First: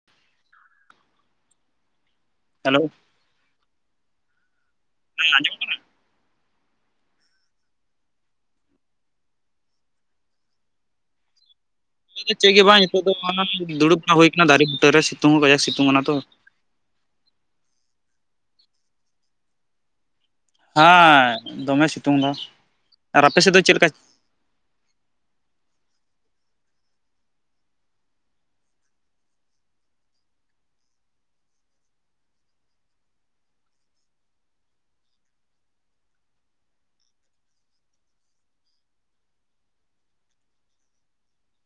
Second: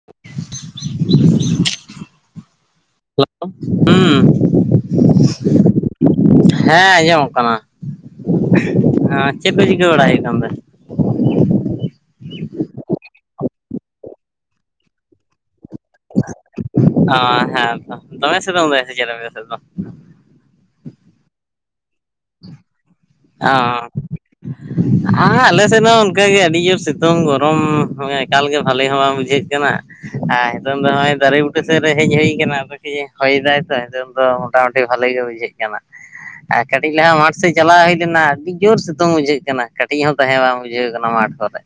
[inaudible] Hello hello ᱦᱮᱸ ᱟᱸᱡᱚᱢ ᱦᱩᱸ ᱦᱮᱸ ᱟᱸᱡᱚᱢᱚᱜ ᱠᱟᱱᱟ ᱪᱮᱫ ᱠᱚ ᱪᱤᱠᱟᱹ ᱵᱟᱲᱟᱭ ᱦᱩᱭᱩᱜ ᱠᱟᱱ ᱛᱟᱦᱮᱸ ᱱᱤᱛᱚᱜ ᱫᱚ ᱪᱮᱫ ᱜᱮ ᱵᱟᱝ ᱱᱤᱛᱚᱜ ᱫᱚ ᱫᱩᱲᱩᱵᱲᱟ ᱦᱩᱭ ᱟᱠᱟᱱᱟ ᱫᱟᱨᱮ ᱵᱩᱴᱟᱹ ᱨᱮ ᱥᱤᱛᱩᱝ ᱦᱚᱸ ᱠᱟᱡᱟᱠ ᱥᱤᱛᱩᱝ ᱠᱟᱱᱟ ᱛᱚ ᱚ ᱦᱮᱸ ᱛᱚ ᱫᱚᱢᱮ ᱥᱮᱛᱳᱝ ᱫᱟᱭ ᱥᱮ ᱪᱮᱫ ᱟᱯᱮ ᱥᱮᱫ ᱫᱚ ᱦᱮᱸ ᱫᱚᱢᱮ ᱥᱤᱛᱩᱝ ᱫᱟ ᱚᱻ [inaudible] ᱟᱨ ᱟᱞᱮ ᱥᱮᱫ ᱦᱚᱸ ᱚᱱᱠᱟᱜᱮ ᱟᱹᱰᱤ ᱡᱳᱨ ᱥᱤᱩᱛᱩᱝ ᱜᱚᱨᱚᱢ ᱦᱚᱸ ᱮᱠᱟᱞᱜᱮ ᱵᱷᱟᱞᱮ ᱦᱚᱸ ᱵᱟᱝ ᱵᱩᱡᱷᱟᱹᱜ ᱠᱟᱱᱟ ᱟᱨ ᱱᱤᱛᱚᱝ ᱫᱚ ᱱᱚᱜᱼᱚᱭ ᱫᱟᱨᱮ ᱵᱩᱴᱟᱹ ᱥᱮᱫ ᱨᱮ ᱦᱮᱡ ᱦᱩᱭ ᱠᱟᱱᱟ ᱟᱫᱚ ᱠᱟ. ᱭᱼᱮ ᱦᱚᱭ ᱫᱟᱭ ᱛᱚ ᱦᱮᱛᱚ ᱛᱚ ᱢᱚᱴᱟᱢᱩᱴᱤ ᱵᱷᱟᱞᱤ ᱜᱮ ᱵᱩᱡᱷᱟᱹᱜ ᱠᱟᱱᱟ ᱟᱨ ᱠᱟᱹᱴᱤᱡ ᱞᱟᱦᱟ ᱢᱟᱴ ᱥᱮᱜ ᱪᱟᱞᱟ ᱦᱩᱭ ᱞᱮᱱᱟ ᱟᱹᱰᱤ ᱡᱳᱨ ᱥᱤᱛᱩᱝ ᱵᱩᱡᱷᱟᱹᱜ ᱠᱟᱱᱟ ᱠᱟᱹᱴᱤᱡ ᱦᱚᱸ ᱛᱟᱦᱮᱸ ᱵᱟᱝ ᱵᱩᱡᱷᱟᱹᱣ ᱠᱟᱱᱟ ᱢᱟᱴᱷ ᱠᱚᱨᱮ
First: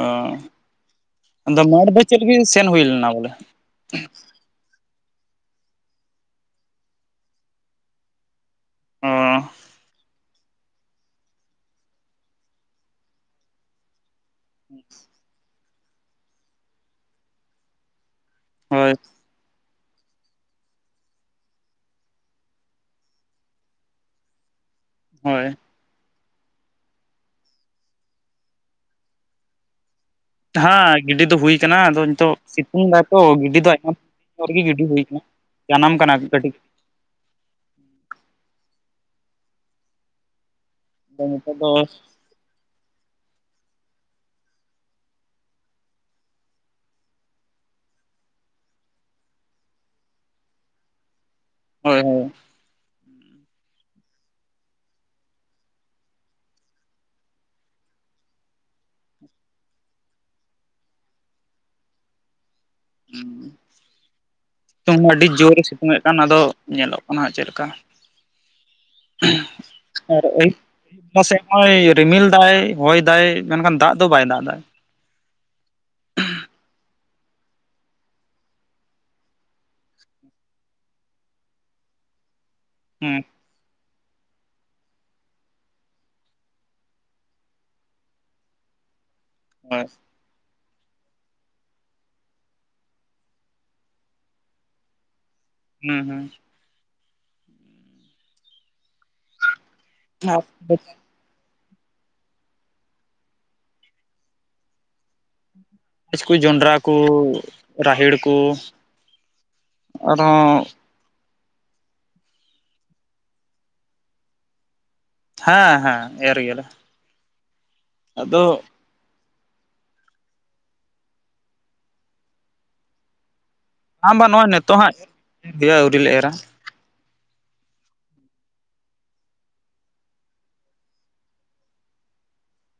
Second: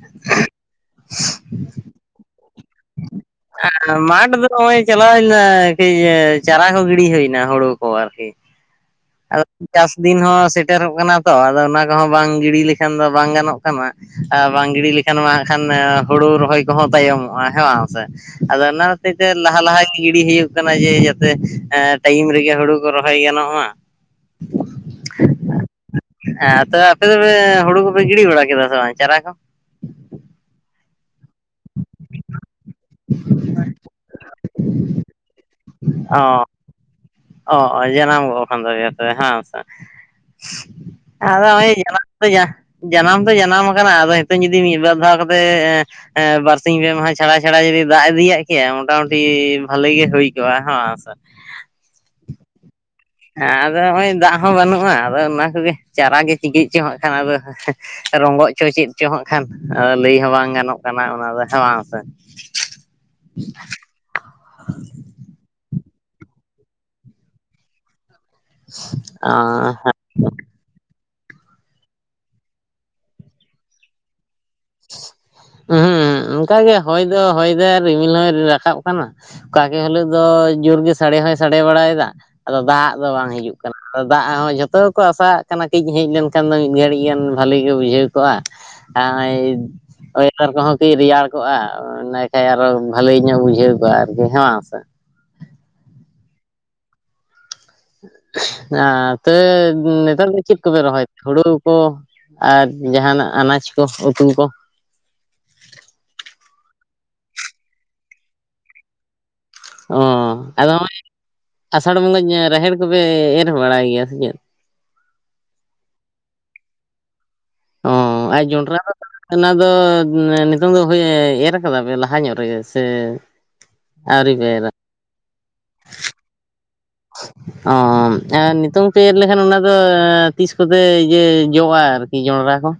ᱚ ᱟᱫᱚ ᱢᱟᱴᱷ ᱫᱚ ᱪᱮᱫ ᱜᱮ ᱥᱮᱱ ᱦᱩᱭ ᱞᱮᱱᱟ ᱵᱚᱞᱮ ᱢᱟᱴ ᱫᱚ ᱱᱚᱜᱼᱚᱭ ᱪᱟᱞᱟᱣ ᱦᱩᱭ ᱞᱮᱱᱟ ᱠᱟᱹᱡ ᱪᱟᱨᱟ ᱠᱚ ᱜᱤᱲᱤ ᱦᱩᱭᱱᱟ ᱦᱩᱲᱩ ᱠᱚ ᱟᱨᱠᱤ ᱚ ᱟᱨ ᱪᱟᱥ ᱫᱤᱱ ᱦᱚᱸ ᱥᱮ- ᱥᱮᱴᱮᱨᱚᱜ ᱠᱟᱱᱟ ᱛᱚ ᱟᱫᱚ ᱚᱱᱟ ᱠᱚᱦᱚᱸ ᱵᱟᱝ ᱜᱤᱰᱤ ᱞᱮᱠᱷᱟᱱ ᱫᱚ ᱵᱟᱝ ᱜᱟᱱᱚᱜ ᱠᱟᱱᱟ ᱟᱨ ᱵᱟᱝ ᱜᱤᱰᱤ ᱞᱮᱠᱷᱟᱱ ᱢᱟ ᱦᱟᱸᱜ ᱠᱷᱟᱱ ᱦᱩᱲᱩ ᱨᱚᱦᱚᱭ ᱠᱚᱦᱚᱸ ᱛᱟᱭᱚᱢᱚᱜᱼᱟ ᱦᱮᱸ ᱵᱟᱝ ᱥᱮ ᱟᱫᱚ ᱚᱱᱟ ᱦᱳᱭ ᱦᱚᱛᱮᱡ ᱛᱮ ᱞᱟᱦᱟ ᱞᱟᱦᱟ ᱜᱤᱰᱤ ᱦᱩᱭᱩᱜ ᱠᱟᱱᱟ ᱡᱮ ᱡᱟᱛᱮ ᱮ ᱴᱟᱭᱤᱢ ᱨᱮᱜᱮ ᱦᱩᱲᱩ ᱠᱚ ᱨᱚᱦᱚᱭ ᱜᱟᱱᱚᱜ ᱢᱟ ᱦᱳᱭ ᱦᱮᱸ ᱛᱚ ᱟᱯᱮ ᱫᱚᱯᱮ ᱦᱩᱲᱩ ᱠᱚᱯᱮ ᱜᱤᱰᱤ ᱵᱟᱲᱟ ᱠᱮᱫᱟ ᱥᱮ ᱵᱟᱝ ᱪᱟᱨᱟ ᱠᱚ ᱦᱮᱸ ᱜᱤᱰᱤ ᱫᱚ ᱦᱩᱭ ᱠᱟᱱᱟ ᱟᱫᱚ ᱱᱤᱛᱚᱜ ᱥᱤᱛᱩᱝ ᱫᱟᱛᱚ ᱜᱤᱰᱤ ᱫᱚ [unintelligible] ᱨᱮᱜᱮ ᱜᱤᱰᱤ ᱦᱩᱭ ᱟᱠᱟᱱᱟ ᱡᱟᱱᱟᱢ ᱠᱟᱱᱟ ᱚ ᱠᱟᱹᱴᱤᱡ ᱚ ᱡᱟᱱᱟᱢ ᱜᱚᱜ ᱠᱷᱟᱱ ᱫᱚ ᱡᱚᱛᱚ ᱦᱮᱸ ᱥᱮ ᱟᱫᱚ ᱱᱤᱛᱚᱜ ᱫᱚ ᱱᱚᱜ-ᱚᱭ ᱡᱟᱱᱟᱢ ᱡᱟᱱᱟᱢ ᱫᱚ ᱡᱟᱱᱟᱢ ᱟᱠᱟᱱᱟ ᱟᱫᱚ ᱱᱤᱛᱚᱝ ᱡᱩᱫᱤ ᱢᱤᱫᱵᱟᱨ ᱫᱷᱟᱣ ᱠᱟᱛᱮ ᱮ ᱦᱮᱸ ᱵᱟᱨᱥᱤᱧ ᱯᱮ ᱢᱟᱦᱟ ᱪᱷᱟᱲᱟ ᱪᱷᱟᱲᱟ ᱡᱩᱫᱤ ᱫᱟᱜ ᱤᱫᱤᱭᱟᱜ ᱠᱮᱭᱟ ᱢᱚᱴᱟᱢᱩᱴᱤ ᱵᱷᱟᱞᱤ ᱜᱮ ᱦᱩᱭ ᱠᱚᱜᱼᱟ ᱦᱮᱸ ᱥᱮ ᱦᱳᱭ ᱦᱳᱭ ᱟᱫᱚ ᱱᱚᱜᱼᱚᱭ ᱫᱟᱜ ᱦᱚᱸ ᱵᱟᱹᱱᱩᱜᱼᱟ ᱟᱫᱚ ᱚᱱᱟ ᱠᱚᱜᱮ ᱪᱟᱨᱟ ᱜᱮ ᱪᱤᱠᱟᱹᱜ ᱪᱚ ᱦᱟᱸᱜ ᱠᱷᱟᱱ ᱟᱫᱚ ᱨᱚᱝᱜᱚᱜ-ᱪᱚ ᱪᱮᱫ-ᱪᱚ ᱦᱟᱸᱜ ᱠᱷᱟᱱ ᱞᱟᱹᱭ ᱦᱚᱸ ᱵᱟᱝ ᱜᱟᱱᱚᱜ ᱠᱟᱱᱟ ᱚᱱᱟ ᱫᱚ ᱦᱮᱸ ᱵᱟᱝ ᱥᱮ [unintelligible] ᱟᱹᱰᱤ ᱡᱳᱨ ᱮ ᱮᱫ ᱠᱟᱱ ᱟᱫᱚ ᱧᱮᱞᱚᱜ ᱠᱟᱱᱟ ᱦᱟᱸᱜ ᱪᱮᱫ ᱞᱮᱠᱟ ᱚ ᱟᱨ ᱟᱹᱭᱩᱵ ᱟᱹᱭᱩᱵ ᱵᱮᱞᱟ ᱥᱮᱫ ᱱᱚᱜᱼᱭ ᱨᱤᱢᱤᱞ ᱫᱟᱭ ᱦᱚᱭ ᱫᱟᱭ ᱢᱮᱱᱠᱷᱟᱱ ᱫᱟᱜ ᱫᱚ ᱵᱟᱭ ᱫᱟᱜ ᱮᱫᱟ ᱦᱮᱸ ᱚᱱᱠᱟᱜᱮ ᱦᱚᱭ ᱫᱚ ᱦᱚᱭ ᱫᱟᱭ ᱟᱨ ᱨᱤᱢᱤᱞ ᱦᱚᱭ ᱨᱟᱠᱟᱵ ᱠᱟᱱᱟ ᱚᱠᱟᱠᱮ ᱦᱤᱞᱳᱜ ᱫᱚ ᱡᱳᱨ ᱜᱮ ᱥᱟᱰᱮ ᱦᱚᱸᱭ ᱥᱟᱰᱮ ᱵᱟᱲᱟᱭᱮᱫᱟ ᱟᱫᱚ ᱫᱟᱜ ᱫᱚ ᱦᱮᱸ ᱵᱟᱝ ᱦᱤᱡᱩᱜ ᱠᱟᱱᱟ ᱫᱟᱜ ᱦᱚᱸ ᱡᱷᱚᱛᱚ ᱜᱮᱠᱚ ᱟᱥᱟᱜ ᱠᱟᱱᱟ ᱠᱟᱹᱡ ᱦᱮᱡ ᱞᱮᱱᱠᱷᱟᱱ ᱫᱚ ᱢᱤᱫ ᱜᱷᱟᱹᱲᱤᱡ ᱜᱟᱱ ᱵᱷᱟᱹᱞᱤ ᱜᱮ ᱵᱩᱡᱷᱟᱹᱣ ᱠᱚᱜᱼᱟ ᱦᱳᱭ [unintelligible] ᱞᱟᱛᱟᱨ ᱠᱚᱦᱚᱸ ᱠᱤ ᱨᱮᱭᱟᱲ ᱠᱚᱜᱼᱟ ᱤᱱᱟᱹ ᱠᱷᱟᱡ ᱟᱨᱚ ᱵᱷᱟᱹᱞᱤ ᱧᱚᱜ ᱵᱩᱡᱷᱟᱹᱣ ᱠᱚᱜᱼᱟ ᱟᱨᱠᱤ ᱦᱮᱸ ᱵᱟᱝ ᱥᱮ ᱦᱮᱸ ᱦᱮᱸ [unintelligible] ᱱᱮᱛᱟᱨ ᱫᱚ ᱪᱮᱫ ᱠᱚᱯᱮ ᱨᱚᱦᱚᱭ ᱦᱳᱲᱳ ᱠᱚ ᱟᱨ ᱡᱟᱦᱟᱱᱟᱜ ᱟᱱᱟᱡᱽ ᱠᱚ ᱩᱛᱩ ᱠᱚ᱾ [unintelligible] ᱠᱚ ᱡᱚᱱᱰᱽᱨᱟ ᱠᱚ ᱨᱟᱦᱮᱲ ᱠᱚ ᱚ ᱟᱨᱦᱚᱸ ᱟᱫᱚ ᱦᱚᱸᱜᱼᱚᱭ ᱟᱥᱟᱲ ᱵᱚᱸᱜᱟ ᱨᱟᱦᱮᱲ ᱠᱚᱯᱮ ᱮᱨ ᱵᱟᱲᱟᱭ ᱜᱮᱭᱟ ᱥᱮ ᱪᱮᱫ? ᱦᱮᱸ ᱦᱮᱸ ᱮᱨ ᱜᱮᱭᱟ ᱞᱮ ᱚ ᱟᱨ ᱡᱚᱸᱰᱨᱟ ᱫᱚ [unintelligible] ᱚᱱᱟ ᱫᱚ ᱱᱤᱛᱚᱝ ᱫᱚ ᱦᱳᱭ ᱮᱨ ᱠᱟᱫᱟ ᱯᱮ ᱞᱟᱦᱟ ᱧᱚᱜ ᱨᱮᱜᱮ ᱥᱮ? ᱵᱟᱝ ᱵᱟᱝ ᱟᱹᱣᱨᱤ ᱯᱮ ᱱᱚᱜᱼᱚᱭ ᱮᱨᱟ ᱱᱤᱛᱚᱜ ᱦᱚᱸ ᱟᱹᱣᱨᱤ ᱞᱮ ᱮᱨᱟ ᱚ ᱟᱨ ᱱᱤᱛᱚᱝ ᱯᱮ ᱮᱨ ᱞᱮᱠᱷᱟᱱ ᱚᱱᱟ ᱫᱚ ᱛᱤᱥ ᱠᱚᱛᱮ ᱩᱭᱟᱹ ᱡᱚᱜᱼᱟ ᱟᱨᱠᱤ ᱡᱚᱸᱰᱨᱟ ᱠᱚ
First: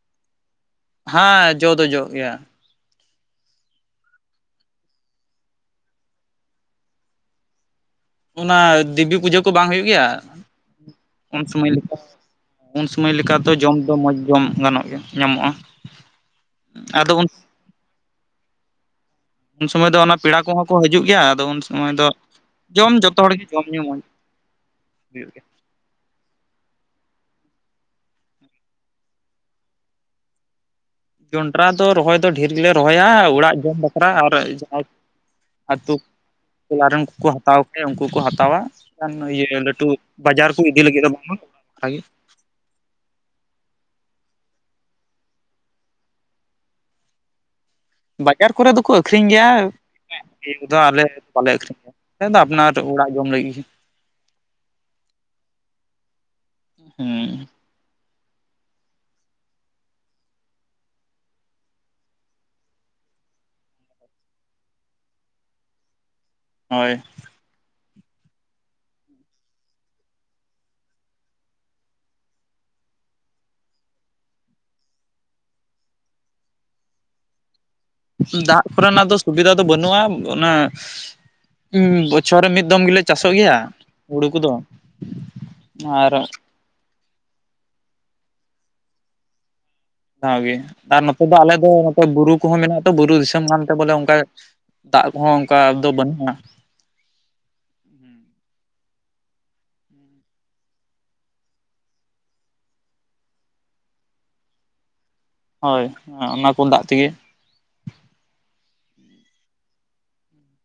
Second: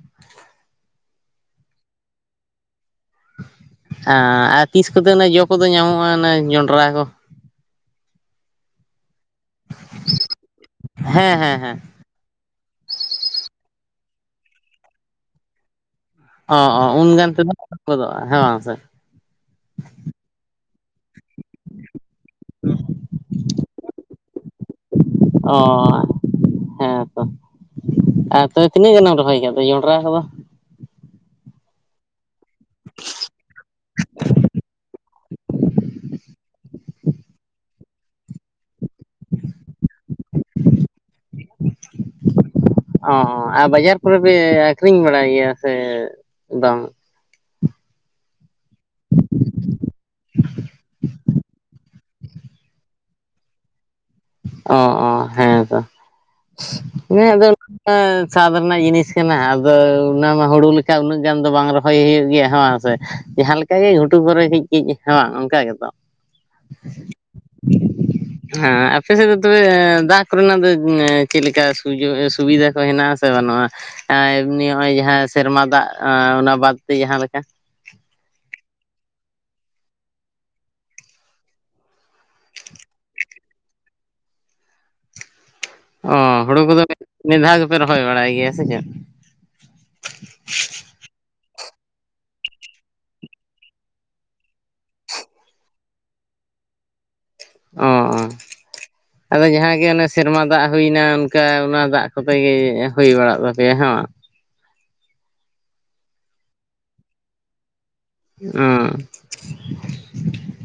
ᱦᱮᱸ ᱡᱚ ᱫᱚ ᱡᱚᱜ ᱜᱮᱭᱟ᱾ ᱟᱸ ᱛᱤᱥ ᱠᱚᱛᱮ ᱡᱚ ᱠᱚᱫᱚ ᱧᱟᱢᱚᱜ-ᱟ ᱚᱱᱮ ᱡᱚᱸᱰᱨᱟ ᱠᱚ? ᱚᱱᱟ ᱫᱮᱵᱤ ᱯᱩᱡᱟᱹ ᱠᱚ ᱵᱟᱝ ᱦᱩᱭᱩᱜ ᱜᱮᱭᱟ ᱦᱮᱸ ᱩᱱ ᱦᱮᱸ ᱥᱩᱢᱟᱹᱭ ᱦᱮᱸ ᱞᱮᱠᱟ ᱩᱱ ᱥᱩᱢᱟᱹᱭ ᱞᱮᱠᱟ ᱛᱚ ᱡᱚᱢ ᱫᱚ ᱢᱚᱸᱡᱽ ᱡᱚᱢ ᱜᱟᱱᱚᱜ ᱜᱮᱭᱟ ᱧᱟᱢᱚᱜ-ᱟ᱾ ᱚᱸ ᱚᱸ ᱩᱱ ᱜᱟᱱ ᱛᱮᱫᱚ [inaudible] ᱜᱚᱫᱚᱜ-ᱟ ᱦᱮᱸ ᱵᱟᱝ ᱥᱮ᱾ ᱩᱱ ᱥᱩᱢᱟᱹᱭ ᱫᱚ ᱚᱱᱟ ᱯᱮᱲᱟ ᱠᱚᱦᱚᱸ ᱠᱚ ᱦᱤᱡᱩᱜ ᱜᱮᱭᱟ ᱟᱫᱚ ᱩᱱ ᱥᱩᱢᱟᱹᱭ ᱫᱚᱼᱼ ᱡᱚᱢ ᱡᱚᱛᱚ ᱦᱚᱲ ᱜᱮ ᱡᱚᱢ ᱧᱩ ᱢᱚᱸᱡᱽᱼᱼ ᱚᱸ᱾ ᱦᱮᱸᱛᱚ᱾ᱟᱨ ᱛᱚᱵᱮ ᱛᱤᱱᱟᱹᱜ ᱜᱟᱱᱮᱢ ᱨᱚᱦᱚᱭ ᱠᱟᱫᱟ ᱡᱚᱸᱰᱨᱟ ᱠᱚᱫᱚ? ᱡᱚᱸᱰᱨᱟ ᱫᱚ ᱨᱚᱦᱚᱭ ᱫᱚ ᱰᱷᱮᱨ ᱜᱮᱞᱮ ᱨᱚᱦᱚᱭᱟ ᱚᱲᱟᱜ ᱡᱚᱢ ᱵᱟᱠᱷᱨᱟ ᱟᱨ ᱡᱟᱦᱟᱸᱭᱼᱼ ᱟᱛᱩ ᱴᱚᱞᱟ ᱨᱮᱱ ᱠᱚᱠᱚ ᱦᱟᱛᱟᱣ ᱠᱷᱟᱡ ᱩᱱᱠᱩ ᱠᱚ ᱦᱟᱛᱟᱣᱟ᱾ ᱟᱱ ᱤᱭᱟᱹ ᱞᱟᱹᱴᱩ ᱵᱟᱡᱟᱨ ᱠᱩ ᱤᱫᱤ ᱞᱟᱹᱜᱤᱫ ᱫᱚ ᱵᱟᱝᱢᱟ ᱚᱱᱠᱟ ᱜᱮ ᱚ ᱟᱨ ᱵᱟᱡᱟᱨ ᱠᱚᱨᱮ ᱯᱮ ᱟᱠᱷᱨᱤᱧ ᱵᱟᱲᱟᱭ ᱜᱮᱭᱟ ᱥᱮ ᱵᱟᱝ? ᱵᱟᱡᱟᱨ ᱠᱚᱨᱮ ᱫᱚᱠᱚ ᱟᱹᱠᱷᱨᱤᱧ ᱜᱮᱭᱟ᱾ [unintelligible] ᱫᱚ ᱟᱞᱮ ᱫᱚ ᱵᱟᱞᱮ ᱟᱹᱠᱷᱨᱤᱧᱟ ᱾ᱟᱞᱮ‌ ᱫᱚ ᱟᱯᱱᱟᱨ ᱚᱲᱟᱜ ᱡᱚᱢ ᱞᱟᱹᱜᱤᱜ ᱜᱮ᱾ ᱚᱸ ᱚᱸ ᱦᱮᱸᱛᱚ ᱤᱧᱟᱹᱜ ᱦᱩᱸ ᱫᱟᱹᱞ ᱮᱸ ᱥᱟᱫᱽ ᱨᱮᱱᱟᱜ ᱡᱤᱱᱤᱥ ᱠᱟᱱᱟ᱾ ᱟᱫᱚ ᱩᱱᱟ ᱢᱟ ᱦᱩᱲᱩ ᱞᱤᱠᱟ ᱩᱱᱟᱹᱜ ᱜᱟᱱ ᱫᱚ ᱵᱟᱝ ᱨᱚᱦᱚᱭ ᱦᱩᱭᱩᱜ ᱜᱮᱭᱟ ᱦᱮ‌ᱸ ᱥᱮ᱾ ᱡᱟᱦᱟᱸ ᱞᱮᱠᱟ ᱜᱮ ᱜᱷᱩᱴᱩ ᱠᱚᱨᱮ ᱠᱟᱹᱡ ᱠᱟᱹᱡ ᱦᱮᱸ ᱵᱟᱝ ᱚᱱᱠᱟ ᱜᱮᱛᱚ᱾ ᱦᱳᱭ᱾ ᱦᱮᱸ ᱟᱯ [unintelligible] ᱛᱚᱵᱮ ᱫᱟᱜ ᱠᱚᱨᱮ ᱱᱟᱜ ᱫᱚ ᱮᱸ ᱪᱮᱜ ᱞᱮᱠᱟ ᱥᱩᱡᱳ ᱥᱩᱵᱤᱫᱟ ᱠᱚ ᱦᱮᱱᱟᱜ-ᱟ ᱥᱮ ᱵᱟᱱᱩᱜ-ᱟ? ᱚᱭ ᱮᱢᱱᱤ ᱦᱚᱸᱜ-ᱚᱭ ᱡᱟᱦᱟᱸ ᱥᱮᱨᱢᱟ ᱫᱟᱜ ᱟᱸ ᱚᱱᱟ ᱵᱟᱫᱽ ᱛᱮ ᱡᱟᱦᱟᱸ ᱞᱮᱠᱟ᱾ ᱫᱟᱜ ᱠᱚᱨᱮ ᱱᱟᱜ ᱫᱚ ᱥᱩᱵᱤᱫᱟ ᱫᱚ ᱵᱟᱹᱱᱩᱜ-ᱟ ᱾ᱚᱱᱟᱼᱼ ᱩᱸ ᱵᱚᱪᱷᱚᱨ ᱨᱮ ᱢᱤᱫ ᱫᱚᱢ ᱜᱮᱞᱮ ᱪᱟᱥᱚᱜ ᱜᱮᱭᱟ᱾ ᱦᱩᱲᱩ ᱠᱚᱫᱚ ᱟᱨ ᱚᱸᱻ ᱦᱩᱲᱩ ᱠᱚᱫᱚ ᱢᱤᱫ ᱫᱷᱟᱣ ᱜᱮᱯᱮ ᱨᱚᱦᱚᱭ ᱵᱟᱲᱟᱭ ᱜᱮᱭᱟ ᱥᱮ ᱪᱮᱫ? ᱛᱟᱣ ᱜᱮ ᱟᱨ ᱱᱚᱛᱮ ᱫᱚ ᱟᱞᱮ ᱫᱚ ᱱᱚᱛᱮ ᱵᱩᱨᱩ ᱠᱚᱦᱚᱸ ᱢᱮᱱᱟᱜ-ᱟ ᱛᱚ ᱵᱩᱨᱩ ᱫᱤᱥᱟᱹᱢ ᱠᱟᱱ ᱛᱮ ᱵᱚᱞᱮ ᱚᱱᱠᱟᱼᱼ ᱫᱟᱜ ᱠᱚᱦᱚᱸ ᱚᱱᱠᱟ ᱫᱚ ᱵᱟᱹᱱᱩᱜ-ᱟ᱾ ᱚᱸᱻᱚᱸ᱾ [inaudible] ᱟᱫᱚ ᱡᱟᱦᱟᱸ ᱜᱮ ᱚᱱᱮ ᱥᱮᱨᱢᱟ ᱫᱟᱜ ᱦᱩᱭᱮᱱᱟ᱾ ᱚᱱᱠᱟ ᱚᱱᱟ ᱫᱟᱜ ᱠᱚᱛᱮ ᱜᱮ ᱮᱸ ᱦᱩᱭ ᱵᱟᱲᱟᱜ ᱛᱟᱯᱮᱭᱟ᱾ᱦᱮᱸ ᱵᱟᱝ? ᱦᱚᱭ ᱚᱱᱟ ᱯᱳᱞ ᱫᱟᱜ ᱛᱮᱜᱤ᱾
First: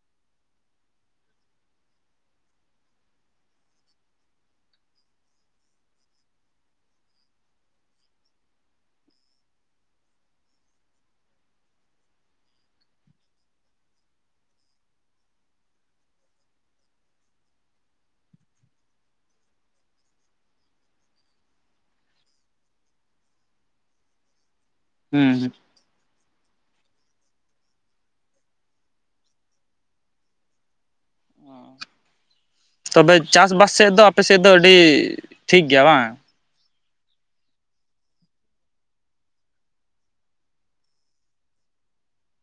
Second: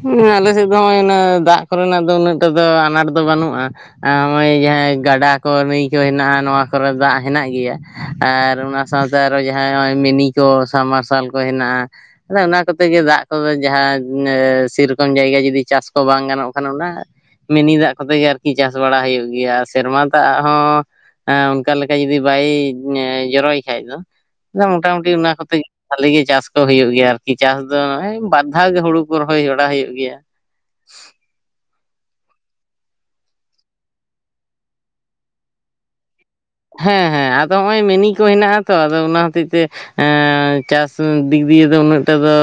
ᱚᱸᱻ᱾ ᱦᱩᱸ ᱟᱞᱮ ᱥᱮᱜ ᱫᱚ ᱦᱚᱸᱜ-ᱚᱸᱭ ᱚᱱᱟ ᱫᱟᱜ ᱠᱚᱨᱮ ᱱᱟᱜ ᱫᱚ ᱩᱱᱟᱹᱜ ᱴᱟ ᱫᱚ ᱟᱱᱟᱴ ᱫᱚ ᱵᱟᱱᱩᱜ-ᱟ᱾ ᱟᱸ ᱦᱚᱸᱜ-ᱚᱸᱭ ᱡᱟᱦᱟᱸᱭ ᱜᱟᱰᱟ ᱠᱚ ᱱᱟᱹᱭ ᱠᱚ ᱦᱮᱱᱟᱜ-ᱟ᱾ᱱᱚᱣᱟ ᱠᱚᱨᱮ ᱫᱟᱜ ᱦᱮᱱᱟᱜ ᱜᱮᱭᱟ᱾ ᱟᱨ ᱚᱱᱟ ᱥᱟᱶᱛᱮ ᱟᱨᱚ ᱡᱟᱦᱟᱸᱭ ᱦᱚᱸᱜ-ᱚᱭ ᱢᱤᱱᱤ ᱠᱚ ᱥᱟᱵᱽᱢᱟᱨᱥᱟᱞ ᱠᱚ ᱦᱮᱱᱟᱜ-ᱟ᱾ ᱟᱫᱚ ᱚᱱᱟ ᱠᱚᱛᱮ ᱜᱮ ᱫᱟᱜ ᱠᱚᱫᱚ ᱡᱟᱦᱟᱸ ᱮ ᱥᱤ ᱨᱚᱠᱚᱢ ᱡᱟᱭᱜᱟ ᱡᱫᱤ ᱪᱟᱥ ᱠᱚ ᱵᱟᱝ ᱜᱟᱱᱚᱜ ᱠᱟᱱᱟ ᱚᱱᱟ᱾ ᱢᱤᱱᱤ ᱫᱟᱜ ᱠᱚᱛᱮ ᱜᱮ ᱟᱨᱠᱤ ᱪᱟᱥ ᱵᱟᱲᱟ ᱦᱩᱭᱩᱜ ᱜᱮᱭᱟ᱾ ᱥᱮᱨᱢᱟ ᱫᱟᱜ ᱦᱚᱸ ᱦᱮᱸ ᱚᱱᱠᱟ ᱞᱮᱠᱟ ᱡᱩᱫᱤ ᱵᱟᱭ ᱧᱮ ᱡᱚᱨᱚᱭ ᱠᱷᱟᱡ ᱫᱚ ᱟᱫᱚ ᱢᱚᱴᱟ ᱢᱩᱴᱤ ᱚᱱᱟ ᱦᱩᱸ ᱠᱚᱛᱮ ᱜᱤ ᱵᱷᱟᱹᱞᱤ ᱜᱤ ᱪᱟᱥ ᱠᱚ ᱦᱩᱭᱩᱜ ᱜᱮᱭᱟ ᱟᱨᱼᱼ ᱠᱤ ᱪᱟᱥ ᱫᱚ ᱱᱚᱜ-ᱚᱸᱭ ᱵᱟᱨ ᱫᱷᱟᱣ ᱜᱮ ᱦᱩᱲᱩ ᱠᱚ ᱨᱚᱦᱚᱭ ᱵᱟᱲᱟ ᱦᱩᱭᱩᱜ ᱜᱮᱭᱟ᱾ ᱦᱩᱸ ᱛᱚᱵᱮ ᱪᱟᱥᱼᱵᱟᱥ ᱥᱮᱜ ᱫᱚ ᱟᱯᱮ ᱥᱮᱜ ᱫᱚ ᱟᱹᱰᱤ ᱴᱷᱤᱠ ᱜᱮᱭᱟ ᱵᱟᱝ? ᱦᱮᱸ ᱦᱮᱸ ᱟᱫᱚ ᱦᱚᱸᱜ-ᱚᱭ ᱢᱤᱱᱤ ᱠᱚ ᱦᱮᱱᱟᱜ- ᱟ ᱛᱚ᱾ ᱟᱫᱚ ᱚᱱᱟ ᱦᱚᱛᱮᱡ ᱛᱮᱼᱼ ᱮᱸ ᱪᱟᱥ ᱫᱤᱠ ᱫᱤᱭᱮ ᱫᱚ ᱩᱱᱟᱹᱜ ᱴᱟ ᱫᱚᱼᱼ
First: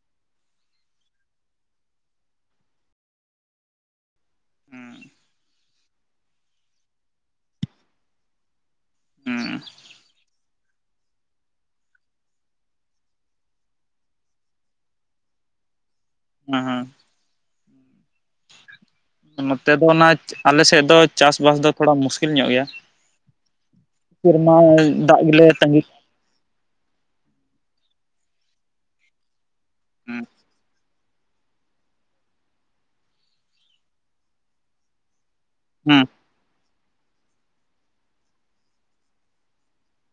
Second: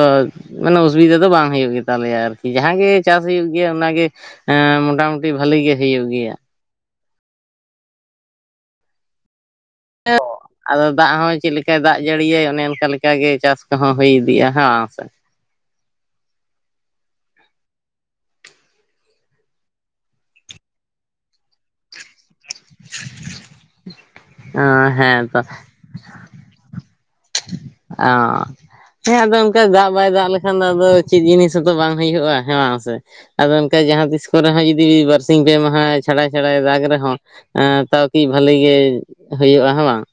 ᱢᱟᱱᱮ ᱚᱥᱩᱵᱤᱫᱟ ᱫᱚ ᱵᱟᱝ ᱦᱩᱭᱩᱜ ᱜᱮ ᱛᱟᱞᱮᱭᱟ ᱟᱨᱠᱤ ᱡᱟᱦᱟᱸ ᱜᱮ ᱪᱟᱥ ᱦᱩᱭᱩᱜ ᱜᱮᱭᱟ ᱚᱱᱟ ᱜᱮᱼᱼ ᱮᱸᱻ ᱢᱚᱴᱟᱼᱢᱩᱴᱤ ᱵᱷᱟᱞᱤ ᱜᱮ ᱦᱩᱭᱩᱜ ᱜᱮᱭᱟ᱾ ᱦᱩᱸ᱾ [unintelligible] ᱟᱫᱚ ᱫᱟᱜ ᱦᱚᱸ ᱪᱮᱜ ᱞᱮᱠᱟᱭ ᱫᱟᱜ ᱡᱟᱹᱲᱤ ᱭᱟᱭ ᱚᱱᱮ ᱚᱱᱠᱟ ᱞᱮᱠᱟ ᱜᱮ ᱪᱟᱥ ᱠᱚᱦᱚᱸ ᱦᱩᱭ ᱤᱫᱤᱜ-ᱟ ᱦᱮᱸ ᱵᱟᱝ ᱥᱮ᱾ ᱚ ᱦᱚᱸ᱾ ᱱᱚᱛᱮ ᱫᱚ ᱚᱱᱟ ᱪ ᱟᱞᱮ ᱥᱮᱜ ᱫᱚ ᱪᱟᱥᱵᱟᱥ ᱫᱚᱼᱼ ᱛᱷᱚᱲᱟ ᱢᱩᱥᱠᱤᱞ ᱧᱚᱜ ᱜᱮᱭᱟ [inaudible] ᱥᱤᱨᱢᱟ ᱚᱸ ᱫᱟᱜ ᱦᱮᱸ ᱛᱚ ᱜᱮᱞᱮ ᱛᱟᱺᱜᱤᱼᱼ ᱟᱸᱻ [unintelligible] ᱦᱮᱸ ᱟᱫᱚ ᱚᱱᱠᱟ ᱫᱟᱜ ᱵᱟᱭ ᱦᱩᱸ ᱫᱟᱜ ᱞᱮᱠᱷᱟᱱ ᱟᱫᱚᱼᱼ ᱪᱮᱫ ᱡᱤᱱᱤᱥ ᱦᱚᱸᱛᱚ ᱵᱟᱝ ᱦᱩᱭᱩᱜ-ᱟ ᱦᱮᱸ ᱵᱟᱝ ᱥᱮ ᱟᱫᱚ ᱚᱱᱠᱟ ᱡᱟᱦᱟᱸ ᱛᱤᱥ ᱠᱚᱨᱮ ᱦᱚᱸ ᱡᱩᱫᱤ ᱵᱟᱨ ᱥᱤᱝ ᱯᱮ ᱢᱟᱦᱟ ᱦᱩᱸ ᱪᱷᱟᱲᱟᱭ-ᱪᱷᱟᱲᱟᱭ ᱫᱟᱜ ᱨᱮᱦᱚᱸ ᱛᱟᱣ ᱠᱤ ᱵᱟᱹᱞᱤ ᱜᱮ ᱦᱩᱭᱩᱜ-ᱟ ᱦᱮᱸ ᱵᱟᱝ?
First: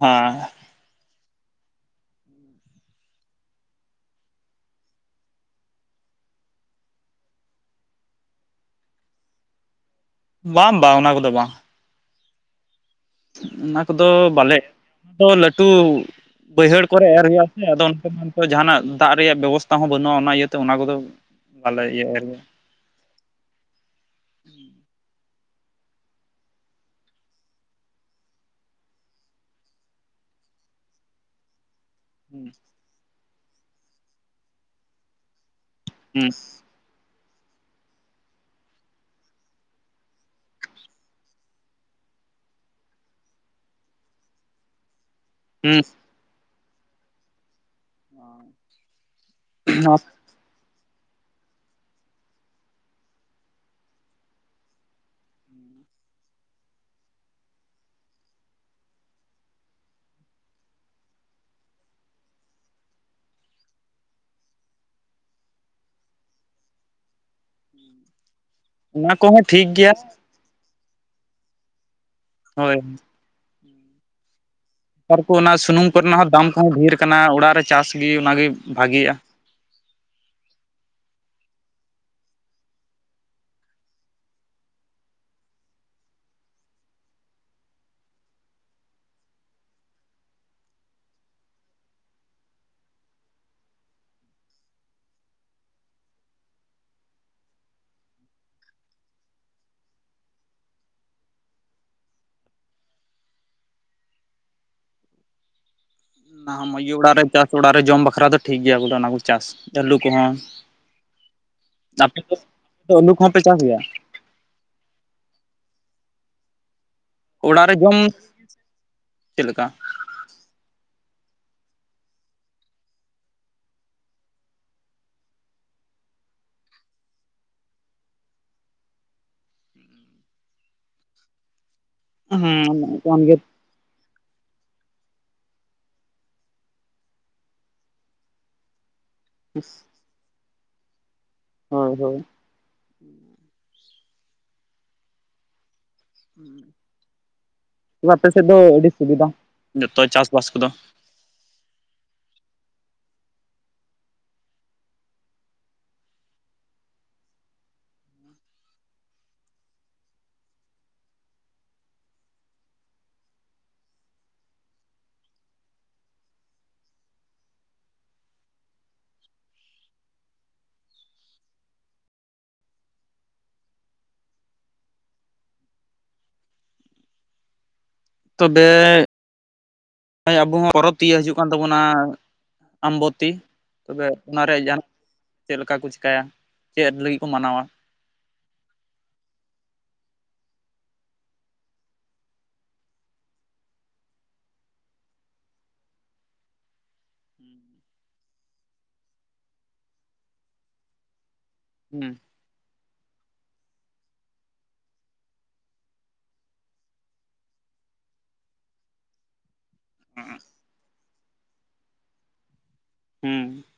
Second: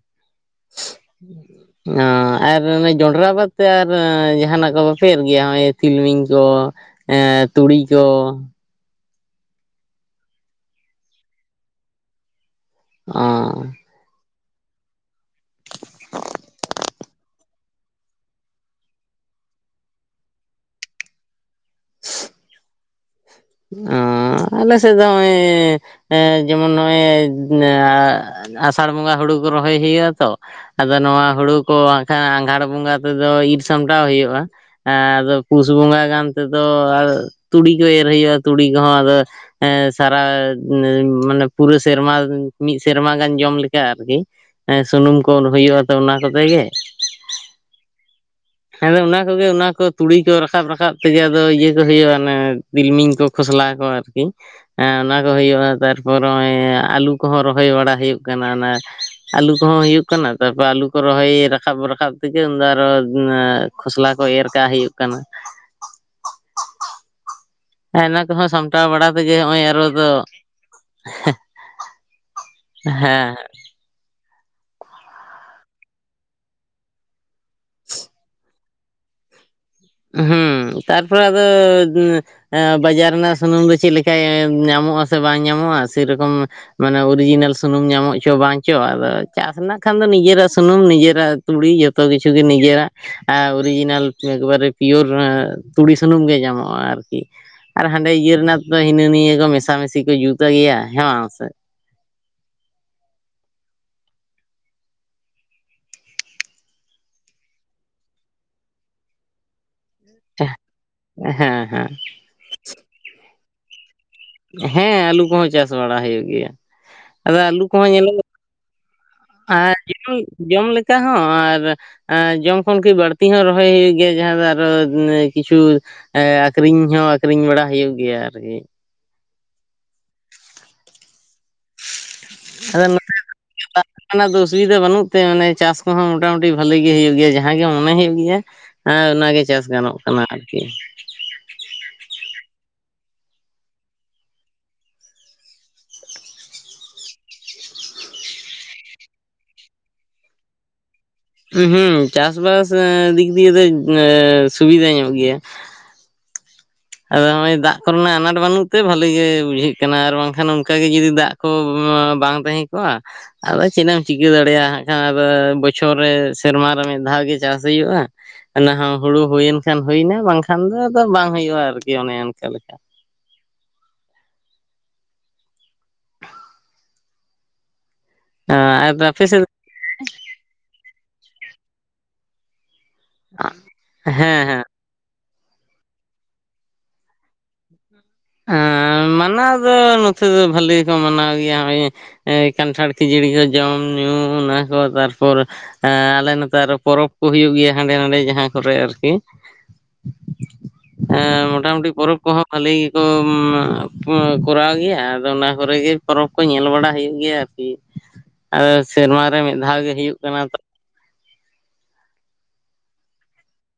ᱦᱚᱭ ᱻ [unintelligible] ᱚ ᱟᱨ ᱡᱚᱱᱰᱨᱟ ᱵᱟᱫ ᱛᱮ ᱟᱨ ᱡᱟᱦᱟᱸᱱᱟᱜ ᱠᱚ ᱵᱟᱯᱮ ᱮᱨ ᱜᱮᱭᱟ ᱱᱚᱜ-ᱚᱭ ᱛᱤᱞᱢᱤᱧ ᱠᱚ? ᱮ ᱛᱩᱲᱤ ᱠᱚ? ᱵᱟᱝ ᱵᱟᱝ ᱚᱱᱟ ᱠᱚᱫᱚ ᱵᱟᱝ ᱾ ᱚ [unintelligible] ᱚᱱᱟ ᱠᱚᱫᱚ ᱵᱟᱞᱮ [inaudible] ᱚᱱᱟ ᱫᱚ ᱞᱟᱹᱴᱩ [inaudible] ᱵᱟᱹᱭᱦᱟᱹᱲ ᱠᱚᱨᱮ ᱮᱨ ᱦᱩᱭᱩᱜ-ᱟ ᱥᱮ ᱟᱫᱚ ᱚᱱᱟ ᱠᱚᱨᱮ ᱡᱟᱦᱟᱱᱟᱜ ᱫᱟᱜ ᱨᱮᱭᱟᱜ ᱵᱮᱵᱚᱥᱛᱷᱟ ᱦᱚᱸ ᱵᱟᱹᱱᱩᱜ-ᱟ ᱚᱱᱟ ᱤᱭᱟᱹᱛᱮ ᱚᱱᱟ ᱠᱚᱫᱚ [inaudible] ᱵᱟᱞᱮ ᱤᱭᱟᱹᱭᱟ ᱾ ᱚᱸᱻ ᱟᱞᱮ ᱥᱮᱜ ᱫᱚ ᱦᱚᱸᱜ-ᱚᱹᱭ ᱡᱮᱢᱚᱱ ᱱᱚᱜ-ᱚᱭ [unintelligible] ᱟᱥᱟᱲ ᱵᱚᱸᱜᱟ ᱦᱳᱲᱳ ᱠᱚ ᱨᱚᱦᱚᱭ ᱦᱩᱭᱩᱜ-ᱟ ᱛᱚ ᱟᱫᱚ ᱱᱚᱣᱟ ᱦᱩᱲᱩ ᱠᱚ ᱦᱮ ᱟᱸᱜᱷᱟᱲ ᱵᱚᱸᱜᱟ ᱛᱮᱫᱚ ᱤᱨ ᱥᱟᱢᱴᱟᱣ ᱦᱩᱭᱩᱜ-ᱟ ᱮᱸᱻ ᱟᱫᱚ ᱯᱩᱥ ᱵᱚᱸᱜᱟ ᱦᱩᱸ ᱜᱟᱱ ᱛᱮᱫᱚ ᱛᱩᱲᱤ ᱠᱚ ᱮᱨ ᱦᱩᱭᱩᱜ-ᱟ ᱛᱩᱲᱤ ᱠᱚᱦᱚᱸ ᱟᱫᱚ ᱮᱸ ᱥᱟᱨᱟ [unintelligible] ᱢᱟᱱᱮ ᱯᱩᱨᱟᱹ ᱥᱮᱨᱢᱟ ᱢᱤᱫ ᱥᱮᱨᱢᱟ ᱜᱟᱱ ᱡᱚᱢ ᱞᱮᱠᱟ ᱟᱨᱠᱤ ᱾ ᱮ ᱥᱩᱱᱩᱢ ᱠᱚ ᱦᱩᱸ ᱦᱩᱭᱩᱜ-ᱟ ᱛᱚ ᱚᱱᱟ ᱠᱚᱛᱮ ᱜᱮ ᱾ ᱦᱮᱸᱫᱚ ᱚᱱᱟ ᱠᱚᱜᱮ ᱚᱱᱟ ᱠᱚ ᱦᱩᱸ ᱛᱩᱲᱤ ᱠᱚ ᱨᱟᱠᱟᱵ-ᱨᱟᱠᱟᱵ ᱛᱮᱜᱮ ᱟᱫᱚ ᱤᱭᱟᱹ ᱠᱚ ᱦᱩᱭᱩᱜ-ᱟ ᱚᱱᱮ ᱛᱤᱞᱢᱤᱧ ᱠᱚ ᱠᱷᱚᱥᱞᱟ ᱠᱚ ᱟᱨᱠᱤ ᱾ ᱦᱮᱸ ᱚᱱᱟ ᱠᱚ ᱦᱩᱭᱩᱜ-ᱟ ᱛᱟᱨᱯᱚᱨᱮ ᱟᱹᱞᱩ ᱠᱚᱦᱚᱸ ᱨᱚᱦᱚᱭ ᱵᱟᱲᱟ ᱦᱩᱭᱩᱜ ᱠᱟᱱᱟ ᱚᱱᱟ ᱟᱞᱩ ᱠᱚᱦᱚᱸ ᱦᱩᱭᱩᱜ ᱠᱟᱱᱟ ᱛᱟᱨ ᱯᱚᱨ ᱟᱞᱩ ᱠᱚ ᱨᱚᱦᱚᱭ ᱨᱟᱠᱟᱵ-ᱨᱟᱠᱟᱵ ᱛᱮᱜᱮ ᱩᱱᱫᱚ ᱟᱨᱚ ᱮ ᱠᱷᱚᱥᱞᱟ ᱠᱚ ᱮᱨ ᱠᱟᱜ ᱦᱩᱭᱩᱜ ᱠᱟᱱᱟ ᱾ ᱚᱱᱟ ᱠᱚᱦᱚᱸ ᱥᱟᱢᱴᱟᱣ ᱵᱟᱲᱟ ᱚᱱᱟ ᱛᱮᱜᱮ ᱠᱚᱦᱚᱸ ᱱᱚᱜ-ᱚᱭ ᱴᱷᱤᱠ ᱟᱨᱚ ᱜᱮᱭᱟ ᱫᱚ [unintelligible] ᱦᱳᱭ ᱦᱮᱸ ᱱᱮᱛᱟᱨ ᱠᱚ ᱚᱱᱟ ᱥᱩᱱᱩᱢ ᱠᱚᱨᱮᱱᱟᱜ ᱦᱚᱸ ᱫᱟᱢ ᱠᱚᱦᱚᱸ ᱰᱷᱮᱨ ᱟᱠᱟᱱᱟ ᱚᱲᱟᱜ ᱨᱮ ᱪᱟᱥ ᱜᱮ ᱚᱱᱟᱜᱮ ᱵᱷᱟᱜᱤᱜ-ᱟ ᱾ ᱦᱩᱸ ᱛᱟᱨᱯᱚᱨ ᱟᱫᱚ ᱵᱟᱡᱟᱨ ᱨᱮᱱᱟᱜ ᱥᱩᱱᱩᱢ ᱫᱚ ᱪᱮᱫ ᱞᱮᱠᱟᱭ ᱧᱟᱢᱚᱜ ᱟᱥᱮ ᱵᱟᱝ ᱧᱟᱢᱚᱜ-ᱟ ᱥᱮᱨᱚᱠᱚᱢ ᱢᱟᱱᱮ ᱚᱨᱤᱡᱤᱱᱟᱞ ᱥᱩᱱᱩᱢ ᱧᱟᱢᱚᱜ ᱪᱚ ᱵᱟᱝ ᱪᱚ ᱟᱫᱚ ᱪᱟᱥ ᱨᱮᱱᱟᱜ ᱠᱷᱟᱱ ᱫᱚ ᱱᱤᱡᱮᱨᱟᱜ ᱥᱩᱱᱩᱢ ᱱᱤᱡᱮᱨᱟᱜ ᱛᱩᱲᱤ ᱡᱚᱛᱚ ᱠᱤᱪᱷᱩ ᱜᱮ ᱱᱤᱡᱮᱨᱟᱜ ᱚᱨᱤᱡᱤᱱᱟᱞ ᱮᱠᱵᱟᱨᱮ ᱯᱤᱭᱳᱨ ᱛᱩᱲᱤ ᱥᱩᱱᱩᱢ ᱜᱮ ᱧᱟᱢᱚᱜ-ᱟ ᱟᱨᱠᱤ ᱾ ᱟᱨ ᱦᱟᱸᱰᱮ ᱤᱭᱟᱹ ᱨᱮᱱᱟᱜ ᱛᱚ ᱦᱤᱱᱟᱹ ᱱᱤᱭᱟᱹ ᱠᱚ ᱢᱮᱥᱟ-ᱢᱤᱥᱤ ᱠᱚ ᱡᱩᱛ ᱜᱮᱭᱟ ᱦᱮᱸ ᱵᱟᱝ ᱥᱮ ᱾ ᱚᱱᱟ ᱦᱚᱸ [unintelligible] ᱚᱲᱟᱜ ᱨᱮ ᱪᱟᱥ ᱚᱲᱟᱜ ᱨᱮ ᱡᱚᱢ ᱵᱟᱠᱷᱨᱟ ᱫᱚ ᱴᱷᱤᱠ ᱜᱮᱭᱟ ᱵᱚᱞᱮ ᱚᱱᱟ [unintelligible] ᱪᱟᱥ ᱾ ᱟᱹᱞᱩ ᱠᱚᱦᱚᱸ ᱦᱮᱸ ᱦᱮᱸ [unintelligible] ᱟᱯᱮ ᱫᱚ [unintelligible] ᱟᱹᱞᱩ ᱠᱚᱦᱚᱸ ᱯᱮ ᱪᱟᱥ ᱜᱮᱭᱟ? ᱦᱮᱸ ᱟᱹᱞᱩ ᱠᱚᱦᱚᱸ ᱪᱟᱥ ᱵᱟᱲᱟ ᱦᱩᱭᱩᱜ ᱜᱮᱭᱟ ᱾ ᱟᱫᱚ ᱟᱹᱞᱩ ᱚᱲᱟᱜ ᱨᱮ ᱠᱚᱦᱚᱸ ᱡᱚᱢ ᱧᱮᱞᱚᱜ [unintelligible] ᱪᱮᱫ ᱞᱮᱠᱟ ᱟᱨ [unintelligible] ᱡᱚᱢ ᱞᱮᱠᱟ ᱦᱚᱸ ᱟᱨ ᱮ ᱡᱚᱢ ᱠᱷᱚᱱ ᱠᱤ ᱵᱟᱹᱲᱛᱤ ᱦᱚᱸ ᱨᱚᱦᱚᱭ ᱦᱩᱭᱩᱜ ᱜᱮᱭᱟ ᱡᱟᱦᱟᱸ ᱫᱚ ᱟᱨᱚ ᱠᱤᱪᱷᱩ ᱮ ᱟᱠᱷᱨᱤᱧ ᱦᱚᱸ ᱟᱠᱷᱨᱤᱧ ᱵᱟᱲᱟ ᱦᱩᱭᱩᱜ ᱜᱮᱭᱟ ᱟᱨᱠᱤ ᱾ ᱦᱮᱸ ᱚᱱᱠᱟᱱ ᱜᱮ ᱾ ᱚᱝᱠᱟᱱᱟᱜ ᱫᱚ ᱚᱥᱩᱵᱤᱫᱷᱟ ᱵᱟᱹᱱᱩᱜ ᱛᱮ ᱢᱟᱱᱮ ᱪᱟᱥ ᱠᱚᱦᱚᱸ ᱢᱚᱴᱟ-ᱢᱩᱴᱤ ᱵᱟᱹᱞᱤ ᱜᱮ ᱦᱩᱭᱩᱜ ᱜᱮᱭᱟ ᱡᱟᱦᱟᱸ ᱜᱮ ᱢᱚᱱᱮ ᱦᱩᱭᱩᱜ ᱜᱮᱭᱟ ᱾ ᱦᱮᱸ ᱚᱱᱟᱜᱮ ᱪᱟᱥ ᱜᱟᱱᱚᱜ ᱠᱟᱱᱟ ᱟᱨᱠᱤ ᱾ ᱦᱚᱭ ᱦᱚᱭ ᱾ [unintelligible] ᱟᱯᱮ ᱥᱮᱫ ᱫᱚ ᱟᱹᱰᱤ ᱥᱩᱵᱤᱫᱟ [inaudible] ᱡᱚᱛᱚ ᱪᱟᱥ-ᱵᱟᱥ ᱠᱚᱫᱚ ᱾ ᱦᱩᱸ ᱦᱩᱸ ᱪᱟᱥᱵᱟᱥ ᱫᱤᱠ ᱫᱤᱭᱮ ᱫᱚ ᱥᱩᱵᱤᱫᱟ ᱧᱚᱜ ᱜᱮᱭᱟ ᱾ ᱟᱫᱚ ᱱᱚᱜ-ᱚᱭ ᱫᱟᱜ ᱠᱚ ᱨᱮᱱᱟᱜ ᱟᱱᱟᱴ ᱵᱟᱹᱱᱩᱜ ᱛᱮ ᱵᱷᱟᱹᱞᱤ ᱜᱮ ᱵᱩᱡᱷᱟᱹᱜ ᱠᱟᱱᱟ ᱟᱨ ᱵᱟᱝᱠᱷᱟᱱ ᱚᱱᱠᱟ ᱜᱮ ᱡᱩᱫᱤ ᱫᱟᱜ ᱼᱼ ᱠᱚ ᱵᱟᱝ ᱛᱟᱦᱮᱸ ᱠᱚᱜ-ᱟ ᱼᱼ ᱟᱫᱚ ᱪᱮᱫ ᱮᱢ ᱪᱤᱠᱟᱹ ᱫᱟᱲᱮᱭᱟᱜ-ᱟ ᱠᱷᱟᱱ ᱵᱚᱪᱷᱚᱨ ᱨᱮ ᱥᱮᱨᱢᱟ ᱨᱮ ᱢᱤᱫ ᱫᱷᱟᱣ ᱜᱮ ᱪᱟᱥ ᱦᱩᱭᱩᱜᱼᱟ ᱾ ᱚᱱᱟ ᱦᱚᱸ ᱦᱩᱲᱩ ᱦᱩᱭᱮᱱ ᱠᱷᱟᱱ ᱦᱩᱭᱮᱱᱟ ᱵᱟᱝᱠᱷᱟᱱ ᱫᱚ ᱟᱫᱚ ᱵᱟᱝ ᱦᱩᱭᱩᱜᱼᱟ ᱟᱨᱠᱤ ᱚᱱᱮ ᱚᱱᱠᱟ ᱞᱮᱠᱟ ᱾ ᱛᱚᱵᱮ ᱟᱨ ᱟᱯᱮ ᱥᱮᱫ ᱟᱵᱚ ᱦᱚᱸ ᱯᱚᱨᱚᱵᱽ ᱛᱤᱭᱳᱜ ᱦᱤᱡᱩᱜ ᱠᱟᱱ ᱛᱟᱵᱚᱱᱟ ᱾ ᱟᱢᱵᱚᱛᱤ ᱛᱚᱵᱮ ᱚᱱᱟ ᱦᱮᱸ ᱨᱮ ᱦᱮᱸ ᱡᱟᱦᱟᱱᱟᱜ ᱪᱮᱫ ᱞᱮᱠᱟ ᱠᱚ ᱪᱤᱠᱟᱹᱭᱟ ᱪᱮᱫ ᱞᱟᱹᱜᱤᱫ ᱠᱚ ᱢᱟᱱᱟᱣᱟ? ᱦᱮᱸ ᱢᱟᱱᱟᱣ ᱫᱚ ᱱᱚᱛᱮ ᱫᱚ ᱵᱷᱟᱹᱞᱤ ᱜᱮᱠᱚ ᱢᱟᱱᱟᱣ ᱜᱮᱭᱟ ᱱᱚᱜ-ᱚᱭ ᱼᱼ ᱠᱟᱱᱴᱷᱟᱲ ᱠᱷᱟᱹᱡᱟᱹᱲᱤ ᱠᱚ ᱡᱚᱢ ᱧᱩ ᱚᱱᱟ ᱠᱚ ᱛᱟᱨᱯᱚᱨ ᱼᱼ ᱮᱻ ᱟᱞᱮ ᱱᱚᱛᱮ ᱟᱨᱚ ᱯᱚᱨᱚᱵᱽ ᱠᱚ ᱦᱩᱭᱩᱜ ᱜᱮᱭᱟ ᱦᱟᱸᱰᱮ ᱱᱟᱰᱮ ᱡᱟᱦᱟᱸ ᱠᱚᱨᱮ ᱟᱨᱠᱤ ᱼᱼ ᱦᱮᱸ ᱢᱚᱴᱟᱢᱩᱴᱤ ᱯᱚᱨᱚᱵᱽ ᱦᱩᱸ ᱠᱚᱦᱚᱸ ᱵᱷᱟᱹᱞᱤᱼᱼ [unintelligible] ᱠᱚᱨᱟᱣ ᱜᱮᱭᱟ ᱟᱫᱚ ᱚᱱᱟ ᱠᱚᱨᱮ ᱜᱮ ᱯᱚᱨᱚᱵᱽ ᱠᱚ ᱧᱮᱞ ᱵᱟᱲᱟ ᱦᱩᱭᱩᱜ ᱜᱮᱭᱟ ᱟᱨᱠᱤ ᱾ ᱟᱫᱚ ᱥᱮᱨᱢᱟ ᱨᱮ ᱢᱤᱫ ᱫᱷᱟᱣ ᱜᱮ ᱦᱩᱭᱩᱜ ᱠᱟᱱᱟ ᱛᱚ ᱾ ᱦᱩᱸ ᱾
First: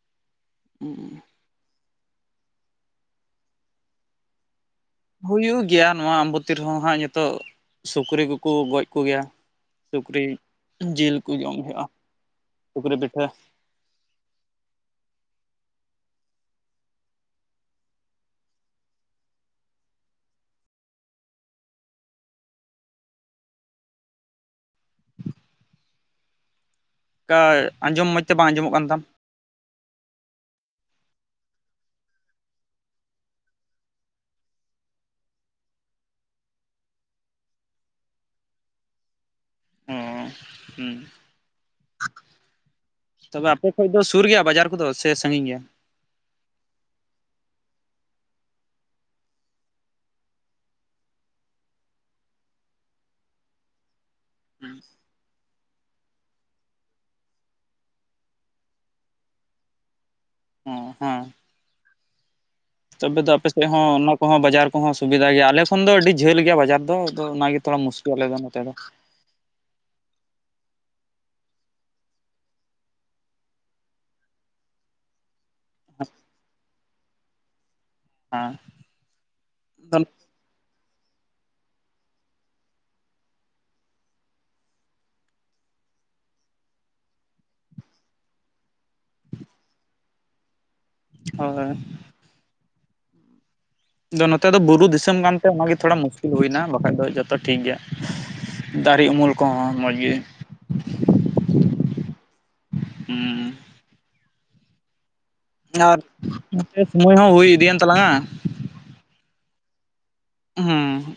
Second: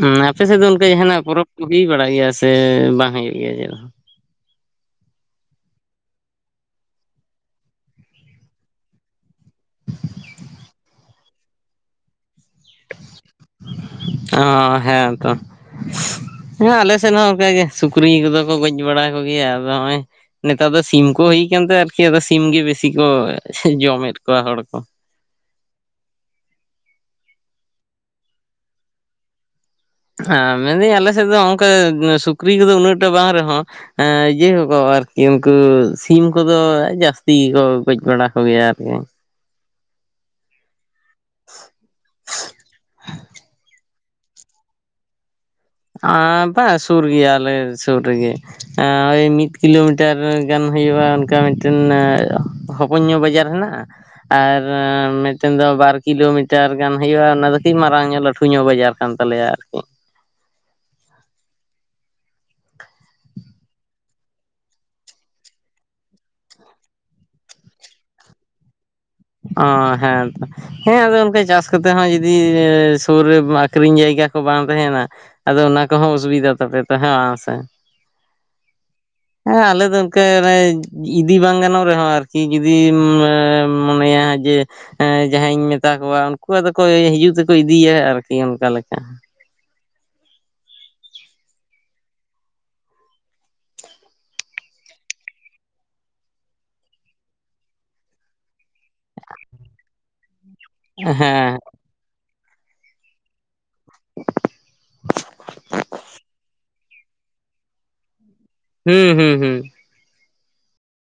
ᱦᱮᱸ ᱟᱯᱮ ᱥᱮᱫ ᱫᱚ ᱚᱱᱠᱟ ᱡᱟᱦᱟᱱᱟᱜ ᱯᱚᱨᱚᱵᱽ ᱠᱚ ᱦᱩᱭ ᱵᱟᱲᱟᱜ ᱜᱮᱭᱟ ᱥᱮ ᱵᱟᱝ ᱦᱩᱭᱩᱜ ᱜᱮᱭᱟ ᱪᱮᱫᱦᱚᱸ? ᱦᱩᱭᱩᱜ ᱜᱮᱭᱟ ᱱᱚᱣᱟ ᱟᱢᱵᱩᱛᱤ ᱨᱮᱦᱚᱸ ᱦᱟᱸᱜ ᱱᱤᱛᱚᱜ ᱥᱩᱠᱨᱤ ᱠᱩᱠᱩ ᱜᱚᱡ ᱠᱚ ᱜᱮᱭᱟ ᱾ ᱥᱩᱠᱨᱤ ᱡᱤᱞ ᱠᱩ ᱡᱚᱢ ᱦᱩᱭᱩᱜᱼᱟ, ᱥᱩᱠᱨᱤ ᱯᱤᱴᱷᱟᱹ ᱾ ᱚᱻ ᱦᱮᱸ ᱛᱚ ᱾ ᱦᱮᱸ ᱟᱞᱮᱥᱮᱫ ᱦᱚᱸ ᱚᱱᱠᱟᱜᱮ ᱥᱩᱠᱨᱤ ᱠᱚ ᱫᱚ ᱠᱚ ᱜᱚᱡ ᱵᱟᱲᱟ ᱠᱚ ᱜᱮᱭᱟ ᱟᱫᱚ ᱱᱚᱜᱼᱚᱭ ᱼᱼ ᱱᱮᱛᱟᱨ ᱫᱚ ᱥᱤᱢ ᱠᱚ ᱦᱩᱭᱛᱮ ᱟᱨᱠᱤ ᱥᱤᱢ ᱜᱮ ᱵᱮᱥᱤ ᱠᱚ ᱡᱚᱢ ᱮᱫ ᱠᱚᱣᱟ ᱦᱚᱲ ᱠᱚ ᱾ ᱠᱟ ᱟᱸᱡᱚᱢ ᱢᱚᱡᱽ ᱛᱮ ᱵᱟᱝ ᱟᱸᱡᱚᱢᱚᱜ ᱠᱟᱱ ᱛᱟᱢ ᱾ ᱦᱮᱸ ᱢᱮᱱᱫᱟᱹᱧ ᱟᱞᱮ ᱥᱮᱫ ᱫᱚ ᱚᱱᱠᱟ ᱥᱩᱠᱨᱤ ᱠᱚᱫᱚ ᱩᱱᱟᱹᱜᱴᱟ ᱵᱟᱝ ᱨᱮᱦᱚᱸᱼᱼ ᱡᱮ ᱠᱚ ᱟᱨᱠᱤ ᱩᱱᱠᱩ ᱥᱤᱢ ᱠᱚᱫᱚ ᱡᱟᱹᱥᱛᱤ ᱜᱮᱠᱚ ᱜᱚᱡ ᱵᱟᱲᱟ ᱠᱚ ᱜᱮᱭᱟ ᱟᱨᱠᱤ ᱾ ᱚ ᱦᱩᱸ ᱛᱚᱵᱮ ᱟᱯᱮ ᱠᱷᱚᱡ ᱫᱚ ᱼᱼ ᱥᱩᱨ ᱜᱮᱭᱟ ᱵᱟᱡᱟᱨ ᱠᱚᱫᱚ ᱥᱮ ᱥᱟᱺᱜᱤᱧ ᱜᱮᱭᱟ? ᱟᱸ ᱵᱟᱝ ᱥᱩᱨ ᱜᱮᱭᱟ ᱟᱞᱮ ᱥᱩᱨ ᱨᱮᱜᱮ ᱾ ᱳᱭ ᱢᱤᱫ ᱠᱤᱞᱳᱢᱤᱴᱟᱨ ᱜᱟᱱ ᱦᱩᱭᱩᱜᱼᱟ ᱚᱱᱠᱟ ᱢᱤᱫᱴᱮᱱ ᱼᱼ ᱦᱚᱯᱚᱱ ᱧᱚᱜ ᱵᱟᱡᱟᱨ ᱦᱮᱱᱟᱜᱼᱟ ᱟᱨ ᱢᱤᱫᱴᱮᱱ ᱫᱚ ᱵᱟᱨ ᱼᱼ ᱠᱤᱞᱳᱢᱤᱴᱟᱨ ᱜᱟᱱ ᱦᱩᱭᱩᱜᱼᱟ ᱚᱱᱟ ᱫᱚ ᱠᱟᱹᱡ ᱢᱟᱨᱟᱝ ᱧᱚᱜ ᱞᱟᱹᱴᱷᱩ ᱧᱚᱜ ᱵᱟᱡᱟᱨ ᱠᱟᱱ ᱛᱟᱞᱮᱭᱟ ᱟᱨᱠᱤ ᱾ ᱚᱸ ᱦᱚᱸ ᱾ ᱛᱚᱵᱮ ᱫᱚ ᱟᱯᱮ ᱥᱮᱫ ᱦᱚᱸ ᱚᱱᱟ ᱠᱚᱦᱚᱸ ᱵᱟᱡᱟᱨ ᱠᱚᱦᱚᱸ ᱥᱩᱵᱤᱫᱷᱟ ᱜᱮᱭᱟ ᱟᱞᱮ ᱠᱷᱚᱱ ᱫᱚ ᱟᱹᱰᱤ ᱡᱷᱟᱹᱞ ᱜᱮᱭᱟ ᱵᱟᱡᱟᱨ ᱫᱚ ᱟᱫᱚ ᱚᱱᱟᱜᱮ ᱛᱷᱚᱲᱟ ᱢᱩᱥᱠᱤᱞᱼᱼ ᱟᱞᱮ ᱫᱚ ᱱᱚᱛᱮ ᱫᱚ ᱾ ᱚᱸ ᱦᱮᱸ ᱛᱚ ᱾ ᱦᱮᱸ ᱟᱫᱚ ᱚᱱᱠᱟ ᱪᱟᱥ ᱠᱟᱛᱮᱜ ᱦᱚᱸ ᱡᱩᱫᱤ ᱥᱩᱨ ᱨᱮ ᱟᱠᱷᱨᱤᱧ ᱡᱟᱭᱜᱟ ᱠᱚ ᱵᱟᱝ ᱛᱟᱦᱮᱱᱟ ᱾ ᱟᱫᱚ ᱚᱱᱟ ᱠᱚᱦᱚᱸ ᱚᱥᱩᱵᱤᱫᱟ ᱛᱟᱯᱮ ᱛᱚ ᱦᱮᱸ ᱵᱟᱝ ᱥᱮ ᱾ ᱦᱮᱸ ᱟᱞᱮ ᱫᱚ ᱚᱱᱠᱟ ᱼᱼ ᱤᱫᱤ ᱵᱟᱝ ᱜᱟᱱᱚᱜ ᱨᱮᱦᱚᱸ ᱟᱨᱠᱤ ᱡᱩᱫᱤᱢ ᱢᱚᱱᱮᱭᱟ ᱡᱮ ᱼᱼ ᱡᱟᱦᱟᱭᱤᱧ ᱢᱮᱛᱟ ᱠᱚᱣᱟ ᱩᱱᱠᱩ ᱫᱚ ᱠᱚ ᱦᱤᱡᱩᱜ ᱛᱮᱠᱚ ᱤᱫᱤᱭᱟ ᱟᱨᱠᱤ ᱚᱱᱠᱟ ᱞᱮᱠᱟ ᱾ ᱦᱳᱭ ᱾ ᱱᱚᱛᱮ ᱫᱚ ᱵᱩᱨᱩ ᱫᱤᱥᱚᱢ ᱠᱟᱱ ᱛᱮ ᱚᱱᱟᱜᱮ ᱛᱷᱚᱲᱟ ᱢᱩᱥᱠᱤᱞ ᱦᱩᱭᱮᱱᱟ ᱵᱟᱠᱷᱟᱡ ᱫᱚ ᱡᱚᱛᱚ ᱴᱷᱤᱠ ᱜᱮᱭᱟ ᱾ ᱫᱟᱨᱤ ᱩᱢᱩᱞ ᱠᱚᱦᱚᱸ ᱢᱚᱡᱽ ᱜᱤ ᱾ ᱦᱮᱸ ᱾ ᱦᱩᱸ ᱾ [inaudible] ᱟᱨ ᱼᱼ ᱥᱚᱢᱚᱭ ᱦᱚᱸ ᱦᱩᱭ ᱤᱫᱤᱭᱮᱱ ᱛᱟᱞᱟᱝᱼᱟ ᱾ ᱦᱩᱸ ᱦᱩᱸ ᱦᱩᱸ ᱾ ᱩᱦᱚᱸ᱾